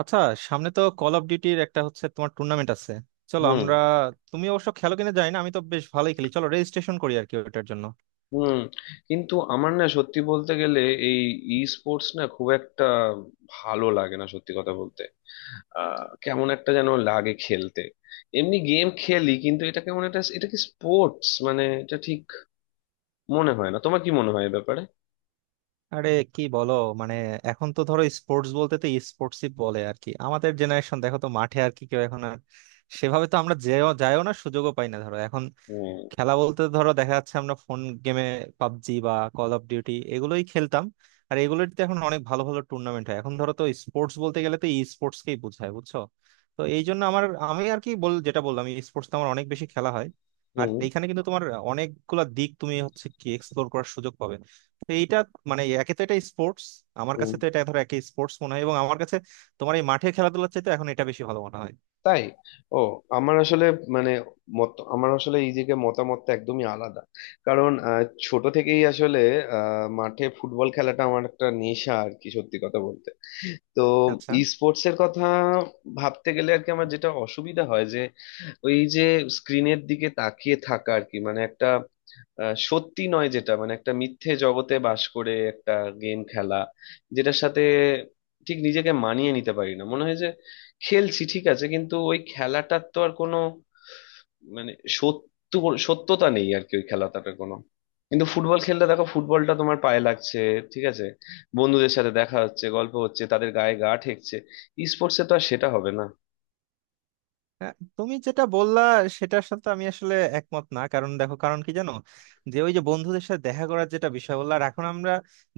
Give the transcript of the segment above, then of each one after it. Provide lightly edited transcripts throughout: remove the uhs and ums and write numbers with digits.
আচ্ছা। সামনে তো কল অফ ডিউটির একটা হচ্ছে, তোমার টুর্নামেন্ট আছে। চলো হুম আমরা, তুমি অবশ্য খেলো কিনা জানি না, আমি তো বেশ ভালোই খেলি। চলো রেজিস্ট্রেশন করি আর কি ওটার জন্য। হুম কিন্তু আমার না সত্যি বলতে গেলে এই ই স্পোর্টস না খুব একটা ভালো লাগে না সত্যি কথা বলতে। কেমন একটা যেন লাগে খেলতে। এমনি গেম খেলি কিন্তু এটা কেমন একটা, এটা কি স্পোর্টস, মানে এটা ঠিক মনে হয় না। তোমার কি মনে হয় এ ব্যাপারে? আরে কি বলো, মানে এখন তো ধরো স্পোর্টস বলতে তো স্পোর্টসই বলে আর কি। আমাদের জেনারেশন দেখো তো মাঠে আর কি কেউ এখন আর সেভাবে তো আমরা যেও যাইও না, সুযোগও পাই না ধরো এখন। হুম খেলা বলতে ধরো দেখা যাচ্ছে আমরা ফোন গেমে পাবজি বা কল অফ ডিউটি এগুলোই খেলতাম। আর এগুলোতে এখন অনেক ভালো ভালো টুর্নামেন্ট হয়, এখন ধরো তো স্পোর্টস বলতে গেলে তো ই স্পোর্টস কেই বোঝায়, বুঝছো? তো এই জন্য আমার, আমি আর কি বল যেটা বললাম, ই স্পোর্টস আমার অনেক বেশি খেলা হয়। আর হুম এইখানে কিন্তু তোমার অনেকগুলা দিক তুমি হচ্ছে কি এক্সপ্লোর করার সুযোগ পাবে। তো এইটা একে তো এটা স্পোর্টস, আমার হুম। কাছে তো এটা ধরো একে স্পোর্টস মনে হয়, এবং আমার কাছে তোমার এই মাঠে খেলাধুলার চাইতে এখন এটা বেশি ভালো মনে হয়। তাই? ও। আমার আসলে মানে আমার আসলে এই দিকে মতামতটা একদমই আলাদা। কারণ ছোট থেকেই আসলে মাঠে ফুটবল খেলাটা আমার একটা নেশা, আর কি সত্যি কথা বলতে। তো আচ্ছা। ই স্পোর্টস এর কথা ভাবতে গেলে আর কি আমার যেটা অসুবিধা হয় যে, ওই যে স্ক্রিনের দিকে তাকিয়ে থাকা আর কি, মানে একটা সত্যি নয় যেটা, মানে একটা মিথ্যে জগতে বাস করে একটা গেম খেলা, যেটার সাথে ঠিক নিজেকে মানিয়ে নিতে পারি না মনে হয়। খেলছি ঠিক আছে, কিন্তু ওই খেলাটার তো আর কোনো, মানে সত্য সত্যতা নেই আর কি ওই খেলাটার কোনো। কিন্তু ফুটবল খেললে দেখো, ফুটবলটা তোমার পায়ে লাগছে, ঠিক আছে, বন্ধুদের সাথে দেখা হচ্ছে, গল্প হচ্ছে, তাদের গায়ে গা ঠেকছে। স্পোর্টসে তো আর সেটা হবে না। হ্যাঁ, তুমি যেটা বললা সেটার সাথে আমি আসলে একমত না। কারণ দেখো, কারণ কি জানো, যে ওই যে বন্ধুদের সাথে দেখা করার যেটা বিষয় বললা, আর এখন আমরা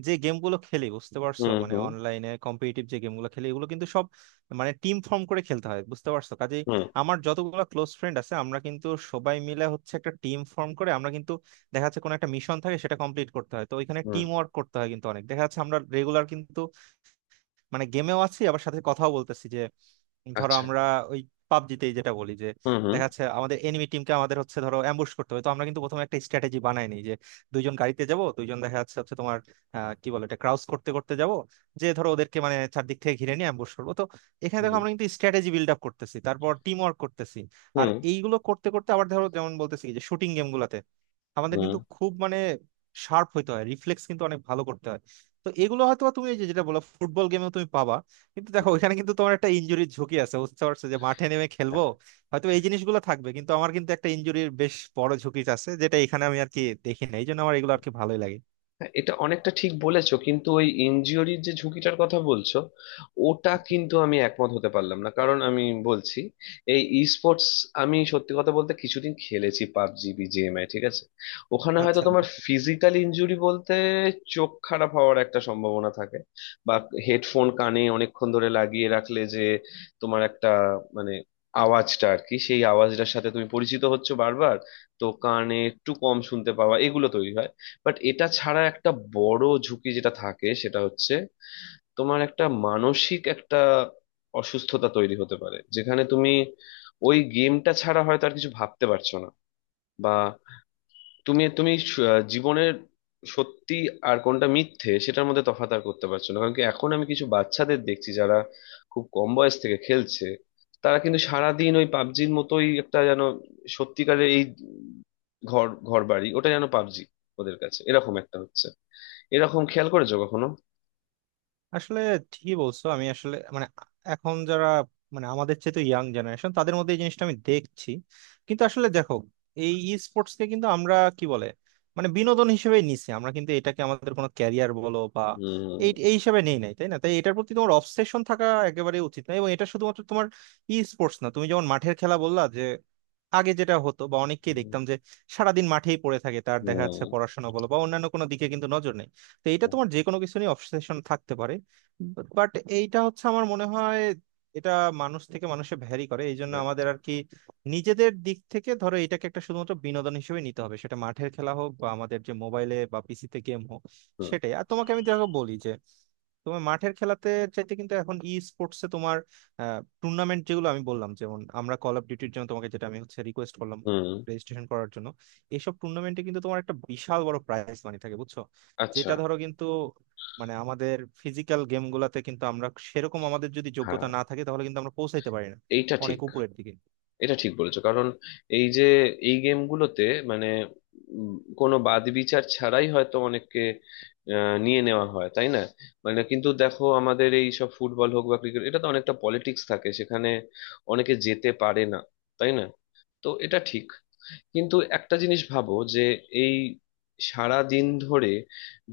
যে গেমগুলো খেলি বুঝতে পারছো, হুম হুম অনলাইনে কম্পিটিটিভ যে গেমগুলো খেলি এগুলো কিন্তু সব টিম ফর্ম করে খেলতে হয়, বুঝতে পারছো? কাজেই হুম আমার যতগুলো ক্লোজ ফ্রেন্ড আছে, আমরা কিন্তু সবাই মিলে হচ্ছে একটা টিম ফর্ম করে আমরা কিন্তু দেখা যাচ্ছে কোনো একটা মিশন থাকে, সেটা কমপ্লিট করতে হয়, তো ওইখানে হুম টিম ওয়ার্ক করতে হয়। কিন্তু অনেক দেখা যাচ্ছে আমরা রেগুলার কিন্তু গেমেও আছি, আবার সাথে কথাও বলতেছি। যে ধরো আচ্ছা আমরা ওই পাবজিতে যেটা বলি যে হুম হুম দেখা যাচ্ছে আমাদের এনিমি টিমকে আমাদের হচ্ছে ধরো অ্যাম্বুশ করতে হবে, তো আমরা কিন্তু প্রথমে একটা স্ট্র্যাটেজি বানাই নি যে দুইজন গাড়িতে যাব, দুইজন দেখা যাচ্ছে হচ্ছে তোমার কি বলে এটা ক্রাউস করতে করতে যাব, যে ধরো ওদেরকে চারদিক থেকে ঘিরে নিয়ে অ্যাম্বুশ করবো। তো এখানে দেখো হুম আমরা কিন্তু স্ট্র্যাটেজি বিল্ড আপ করতেছি, তারপর টিম ওয়ার্ক করতেছি। আর হুম এইগুলো করতে করতে আবার ধরো যেমন বলতেছি যে শুটিং গেম গুলাতে আমাদের হুম কিন্তু খুব শার্প হইতে হয়, রিফ্লেক্স কিন্তু অনেক ভালো করতে হয়। তো এগুলো হয়তো বা তুমি এই যে যেটা বলো ফুটবল গেমেও তুমি পাবা, কিন্তু দেখো হুম ওইখানে কিন্তু তোমার একটা ইনজুরির ঝুঁকি আছে, বুঝতে পারছো? যে মাঠে নেমে খেলবো হ্যাঁ। হয়তো এই জিনিসগুলো থাকবে, কিন্তু আমার কিন্তু একটা ইনজুরির বেশ বড় ঝুঁকি আছে যেটা এখানে আমি আর কি দেখি না, এই জন্য আমার এগুলো আর কি ভালোই লাগে। হ্যাঁ, এটা অনেকটা ঠিক বলেছো, কিন্তু ওই ইনজিওরির যে ঝুঁকিটার কথা বলছো, ওটা কিন্তু আমি একমত হতে পারলাম না। কারণ আমি বলছি এই ই স্পোর্টস, আমি সত্যি কথা বলতে কিছুদিন খেলেছি পাবজি বিজিএমআই, ঠিক আছে। ওখানে হয়তো আচ্ছা। তোমার ফিজিক্যাল ইনজুরি বলতে চোখ খারাপ হওয়ার একটা সম্ভাবনা থাকে, বা হেডফোন কানে অনেকক্ষণ ধরে লাগিয়ে রাখলে যে তোমার একটা, মানে আওয়াজটা আর কি, সেই আওয়াজটার সাথে তুমি পরিচিত হচ্ছো বারবার, তো কানে একটু কম শুনতে পাওয়া, এগুলো তৈরি হয়। বাট এটা ছাড়া একটা বড় ঝুঁকি যেটা থাকে, সেটা হচ্ছে তোমার একটা মানসিক একটা অসুস্থতা তৈরি হতে পারে, যেখানে তুমি ওই গেমটা ছাড়া হয়তো আর কিছু ভাবতে পারছো না। বা তুমি তুমি জীবনের সত্যি আর কোনটা মিথ্যে সেটার মধ্যে তফাৎ আর করতে পারছো না। কারণ কি, এখন আমি কিছু বাচ্চাদের দেখছি যারা খুব কম বয়স থেকে খেলছে, তারা কিন্তু সারাদিন ওই পাবজির মতোই একটা যেন সত্যিকারের এই ঘর ঘর বাড়ি ওটা যেন পাবজি ওদের কাছে, এরকম একটা হচ্ছে। এরকম খেয়াল করেছো কখনো? আসলে ঠিকই বলছো, আমি আসলে এখন যারা আমাদের চেয়ে তো ইয়াং জেনারেশন, তাদের মধ্যে এই জিনিসটা আমি দেখছি। কিন্তু আসলে দেখো, এই ই স্পোর্টস কে কিন্তু আমরা কি বলে বিনোদন হিসেবে নিছি, আমরা কিন্তু এটাকে আমাদের কোনো ক্যারিয়ার বলো বা হুম এই এই হিসেবে নেই নাই, তাই না? তাই এটার প্রতি তোমার অবসেশন থাকা একেবারে উচিত না, এবং এটা শুধুমাত্র তোমার ই স্পোর্টস না, তুমি যেমন মাঠের খেলা বললা, যে আগে যেটা হতো বা অনেককেই হুম দেখতাম যে সারাদিন মাঠেই পড়ে থাকে, তার দেখা যাচ্ছে হুম পড়াশোনা বলো বা অন্যান্য কোনো দিকে কিন্তু নজর নেই। তো এটা তোমার যে কোনো কিছু নিয়ে অবসেশন থাকতে পারে। বাট এইটা হচ্ছে আমার মনে হয় এটা মানুষ থেকে মানুষে ভ্যারি করে। এই জন্য আমাদের আর কি নিজেদের দিক থেকে ধরো এটাকে একটা শুধুমাত্র বিনোদন হিসেবে নিতে হবে, সেটা মাঠের খেলা হোক বা আমাদের যে মোবাইলে বা পিসিতে গেম হোক, হুম সেটাই। আর তোমাকে আমি দেখো বলি যে তোমার মাঠের খেলাতে চাইতে কিন্তু এখন ই স্পোর্টসে তোমার টুর্নামেন্ট যেগুলো আমি বললাম, যেমন আমরা কল অফ ডিউটির জন্য তোমাকে যেটা আমি হচ্ছে রিকোয়েস্ট করলাম হুম, রেজিস্ট্রেশন করার জন্য, এইসব টুর্নামেন্টে কিন্তু তোমার একটা বিশাল বড় প্রাইজ মানি থাকে, বুঝছো? আচ্ছা, যেটা ধরো কিন্তু আমাদের ফিজিক্যাল গেম গুলাতে কিন্তু আমরা সেরকম আমাদের যদি যোগ্যতা হ্যাঁ না থাকে তাহলে কিন্তু আমরা পৌঁছাইতে পারি না এইটা অনেক ঠিক। উপরের দিকে। এটা ঠিক বলেছো, কারণ এই যে এই গেমগুলোতে, মানে উম, কোনো বাদ বিচার ছাড়াই হয়তো অনেককে নিয়ে নেওয়া হয়, তাই না? মানে কিন্তু দেখো, আমাদের এই সব ফুটবল হোক বা ক্রিকেট, এটা তো অনেকটা পলিটিক্স থাকে সেখানে, অনেকে যেতে পারে না, তাই না? তো এটা ঠিক। কিন্তু একটা জিনিস ভাবো যে, এই সারা দিন ধরে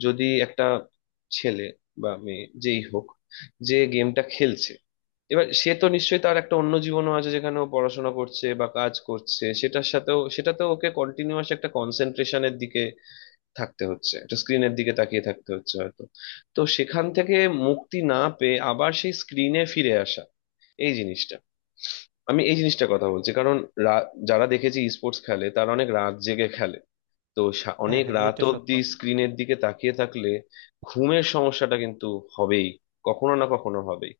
যদি একটা ছেলে বা মেয়ে যেই হোক, যে গেমটা খেলছে, এবার সে তো নিশ্চয়ই তার একটা অন্য জীবনও আছে, যেখানে ও পড়াশোনা করছে বা কাজ করছে, সেটার সাথেও সেটাতেও ওকে কন্টিনিউয়াস একটা কনসেন্ট্রেশনের দিকে থাকতে হচ্ছে, একটা স্ক্রিনের দিকে তাকিয়ে থাকতে হচ্ছে হয়তো। তো সেখান থেকে মুক্তি না পেয়ে আবার সেই স্ক্রিনে ফিরে আসা, এই জিনিসটা, আমি এই জিনিসটার কথা বলছি। কারণ যারা দেখেছি স্পোর্টস খেলে, তারা অনেক রাত জেগে খেলে। তো হ্যাঁ অনেক হ্যাঁ, রাত এটা সত্য। অব্দি স্ক্রিনের দিকে তাকিয়ে থাকলে ঘুমের সমস্যাটা কিন্তু হবেই, কখনো না কখনো হবেই,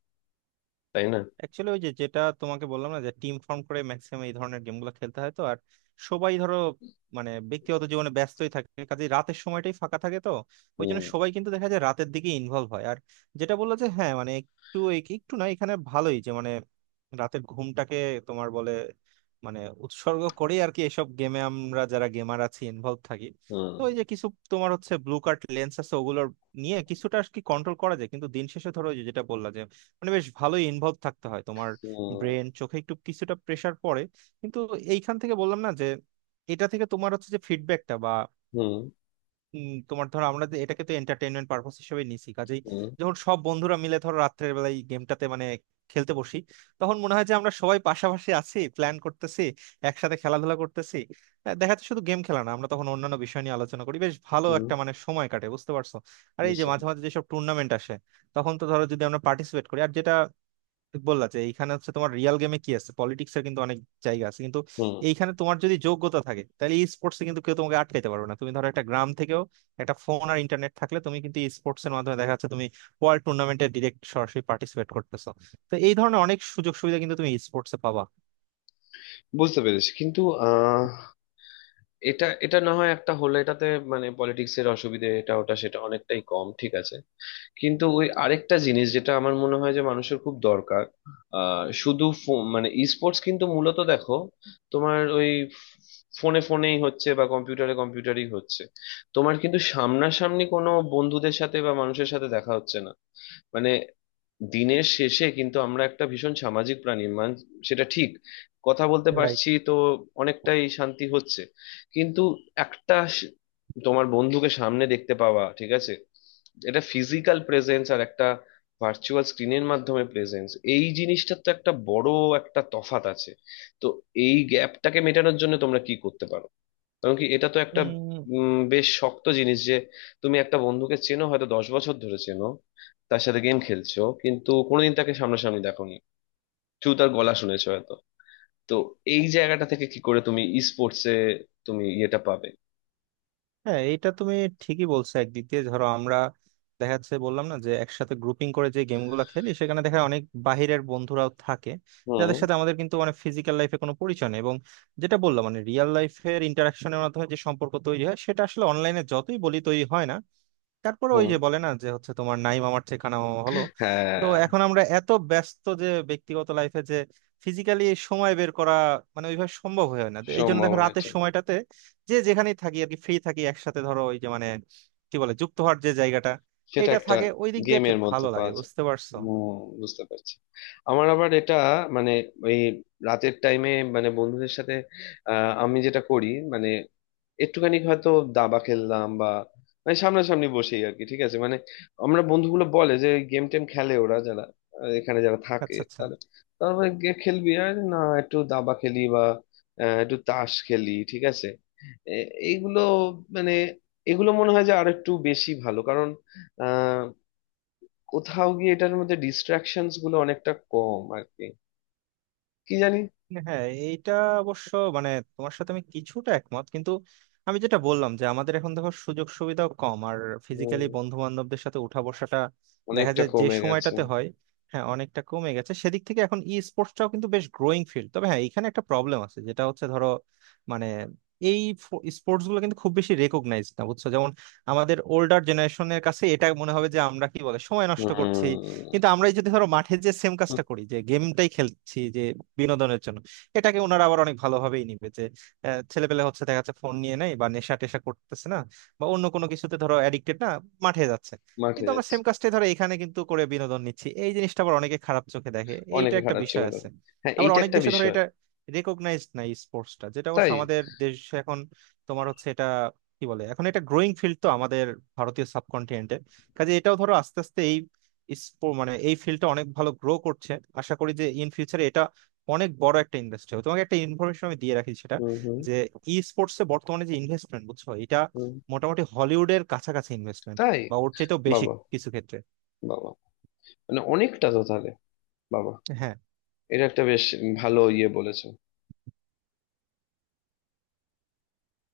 তাই না? অ্যাকচুয়ালি ওই যে যেটা তোমাকে বললাম না, যে টিম ফর্ম করে ম্যাক্সিমাম এই ধরনের গেমগুলো খেলতে হয়, তো আর সবাই ধরো ব্যক্তিগত জীবনে ব্যস্তই থাকে কাজে, রাতের সময়টাই ফাঁকা থাকে, তো ওই জন্য হুম সবাই কিন্তু দেখা যায় রাতের দিকে ইনভলভ হয়। আর যেটা বললো যে হ্যাঁ একটু একটু না, এখানে ভালোই যে রাতের ঘুমটাকে তোমার বলে মানে উৎসর্গ করে আর কি এসব গেমে আমরা যারা গেমার আছি ইনভলভ থাকি। হুম তো ওই যে কিছু তোমার হচ্ছে ব্লু কার্ট লেন্স আছে, ওগুলোর নিয়ে কিছুটা আর কি কন্ট্রোল করা যায়। কিন্তু দিন শেষে ধরো ওই যে যেটা বললাম বেশ ভালোই ইনভলভ থাকতে হয়, তোমার হুম ব্রেন চোখে একটু কিছুটা প্রেসার পড়ে। কিন্তু এইখান থেকে বললাম না যে এটা থেকে তোমার হচ্ছে যে ফিডব্যাকটা বা হুম তোমার ধরো আমরা যে এটাকে তো এন্টারটেইনমেন্ট পারপাস হিসেবে নিছি, কাজেই হুম যখন সব বন্ধুরা মিলে ধরো রাত্রের বেলায় গেমটাতে খেলতে বসি, তখন মনে হয় যে আমরা সবাই পাশাপাশি আছি, প্ল্যান করতেছি, একসাথে খেলাধুলা করতেছি। দেখা যাচ্ছে শুধু গেম খেলা না, আমরা তখন অন্যান্য বিষয় নিয়ে আলোচনা করি, বেশ ভালো হুম একটা সময় কাটে, বুঝতে পারছো? আর এই যে বুঝতে মাঝে মাঝে যেসব টুর্নামেন্ট আসে, তখন তো ধরো যদি আমরা পার্টিসিপেট করি, আর যেটা বললা যে এইখানে হচ্ছে তোমার রিয়েল গেমে কি আছে পলিটিক্স এর কিন্তু অনেক জায়গা আছে, কিন্তু হুম এইখানে তোমার যদি যোগ্যতা থাকে তাহলে ই স্পোর্টসে কিন্তু কেউ তোমাকে আটকাইতে পারবে না। তুমি ধরো একটা গ্রাম থেকেও একটা ফোন আর ইন্টারনেট থাকলে তুমি কিন্তু ই স্পোর্টস এর মাধ্যমে দেখা যাচ্ছে তুমি ওয়ার্ল্ড টুর্নামেন্টে ডিরেক্ট সরাসরি পার্টিসিপেট করতেছো। তো এই ধরনের অনেক সুযোগ সুবিধা কিন্তু তুমি ই স্পোর্টসে পাবা। বুঝতে পেরেছি কিন্তু আহ এটা এটা না হয় একটা হলে এটাতে, মানে পলিটিক্স এর অসুবিধে এটা ওটা সেটা অনেকটাই কম ঠিক আছে। কিন্তু ওই আরেকটা জিনিস যেটা আমার মনে হয় যে মানুষের খুব দরকার, মানে স্পোর্টস কিন্তু মূলত দেখো, তোমার ওই ফোনে ফোনেই হচ্ছে বা কম্পিউটারে কম্পিউটারই হচ্ছে, তোমার কিন্তু সামনাসামনি কোনো বন্ধুদের সাথে বা মানুষের সাথে দেখা হচ্ছে না। মানে দিনের শেষে কিন্তু আমরা একটা ভীষণ সামাজিক প্রাণী সেটা ঠিক, কথা বলতে পারছি তো অনেকটাই শান্তি হচ্ছে। কিন্তু একটা স- তোমার বন্ধুকে সামনে দেখতে পাওয়া ঠিক আছে, এটা ফিজিক্যাল প্রেজেন্স, আর একটা ভার্চুয়াল স্ক্রিনের মাধ্যমে প্রেজেন্স, এই জিনিসটার তো একটা বড় একটা তফাৎ আছে। তো এই গ্যাপটাকে মেটানোর জন্য তোমরা কি করতে পারো? কারণ কি এটা তো একটা রাইট। বেশ শক্ত জিনিস যে, তুমি একটা বন্ধুকে চেনো হয়তো 10 বছর ধরে চেনো, তার সাথে গেম খেলছো কিন্তু কোনোদিন তাকে সামনাসামনি দেখোনি, শুধু তার গলা শুনেছো হয়তো। তো এই জায়গাটা থেকে কি করে তুমি ই স্পোর্টসে, তুমি ইয়েটা পাবে? হ্যাঁ এটা তুমি ঠিকই বলছো। একদিক দিয়ে ধরো আমরা দেখা যাচ্ছে বললাম না যে একসাথে গ্রুপিং করে যে গেমগুলো খেলি, সেখানে দেখা যায় অনেক বাহিরের বন্ধুরাও থাকে যাদের হুম সাথে আমাদের কিন্তু ফিজিক্যাল লাইফে কোনো পরিচয় নেই, এবং যেটা বললাম রিয়েল লাইফের ইন্টারাকশনের মাধ্যমে যে সম্পর্ক তৈরি হয়, সেটা আসলে অনলাইনে যতই বলি তৈরি হয় না। তারপরে ওই হুম যে বলে না যে হচ্ছে তোমার নাইম আমার ঠিকানা মামা হলো। হ্যাঁ। তো এখন আমরা এত ব্যস্ত যে ব্যক্তিগত লাইফে যে ফিজিক্যালি সময় বের করা ওইভাবে সম্ভব হয়ে হয় না। এই জন্য দেখো সম্ভাবনা রাতের এটা, সময়টাতে যে যেখানেই থাকি আর কি ফ্রি থাকি, একসাথে ধরো ওই যে কি বলে যুক্ত হওয়ার যে জায়গাটা, সেটা এটা একটা থাকে ওই দিক দিয়ে আর কি গেমের মধ্যে ভালো লাগে, পাওয়া যায়। বুঝতে পারছো? হুম, বুঝতে পারছি। আমার আবার এটা, মানে ওই রাতের টাইমে, মানে বন্ধুদের সাথে, আমি যেটা করি, মানে একটুখানি হয়তো দাবা খেললাম বা, মানে সামনাসামনি বসেই আর কি, ঠিক আছে। মানে আমরা বন্ধুগুলো বলে যে গেম টেম খেলে ওরা যারা এখানে যারা থাকে আচ্ছা আচ্ছা। তারা, তারপরে খেলবি আর না, একটু দাবা খেলি বা একটু তাস খেলি, ঠিক আছে। এইগুলো, মানে এগুলো মনে হয় যে আর একটু বেশি ভালো কারণ আহ কোথাও গিয়ে এটার মধ্যে ডিস্ট্রাকশনস গুলো অনেকটা কম আর কি, কি জানি। হ্যাঁ এইটা অবশ্য মানে তোমার সাথে আমি কিছুটা একমত। কিন্তু আমি যেটা বললাম যে আমাদের এখন দেখো সুযোগ সুবিধাও কম, আর হুম, ফিজিক্যালি বন্ধু বান্ধবদের সাথে উঠা বসাটা দেখা অনেকটা যায় যে কমে গেছে। সময়টাতে হয়, হ্যাঁ অনেকটা কমে গেছে। সেদিক থেকে এখন ই স্পোর্টসটাও কিন্তু বেশ গ্রোয়িং ফিল্ড। তবে হ্যাঁ এখানে একটা প্রবলেম আছে যেটা হচ্ছে ধরো মানে এই স্পোর্টস গুলো কিন্তু খুব বেশি রেকগনাইজ না, বুঝছো? যেমন আমাদের ওল্ডার জেনারেশনের কাছে এটা মনে হবে যে আমরা কি বলে সময় নষ্ট হুম করছি। কিন্তু আমরাই যদি ধরো মাঠে যে সেম কাজটা করি যে গেমটাই খেলছি যে বিনোদনের জন্য, এটাকে ওনারা আবার অনেক ভালোভাবেই নিবে যে ছেলেপেলে হচ্ছে দেখা যাচ্ছে ফোন নিয়ে নেয় বা নেশা টেশা করতেছে না, বা অন্য কোনো কিছুতে ধরো অ্যাডিক্টেড না, মাঠে যাচ্ছে। মাঠে কিন্তু আমরা যাচ্ছে সেম কাজটাই ধরো এখানে কিন্তু করে বিনোদন নিচ্ছি, এই জিনিসটা আবার অনেকে খারাপ চোখে দেখে, এইটা অনেকে একটা খারাপ বিষয় চোখে আছে। দেখে। হ্যাঁ আবার এইটা অনেক একটা দেশে ধরো বিষয়। এটা রেকগনাইজড না স্পোর্টসটা, যেটা অবশ্য তাই? আমাদের দেশ এখন তোমার হচ্ছে এটা কি বলে এখন এটা গ্রোয়িং ফিল্ড তো আমাদের ভারতীয় সাবকন্টিনেন্টে। কাজে এটাও ধরো আস্তে আস্তে এই মানে এই ফিল্ডটা অনেক ভালো গ্রো করছে। আশা করি যে ইন ফিউচারে এটা অনেক বড় একটা ইন্ডাস্ট্রি হবে। তোমাকে একটা ইনফরমেশন আমি দিয়ে রাখি সেটা, হুম হুম যে ই স্পোর্টস এ বর্তমানে যে ইনভেস্টমেন্ট বুঝছো, এটা হুম। মোটামুটি হলিউডের কাছাকাছি ইনভেস্টমেন্ট তাই? বা ওর চাইতেও বেশি বাবা। কিছু ক্ষেত্রে। বাবা, মানে অনেকটা তো তাহলে। বাবা, হ্যাঁ এটা একটা বেশ ভালো ইয়ে বলেছে।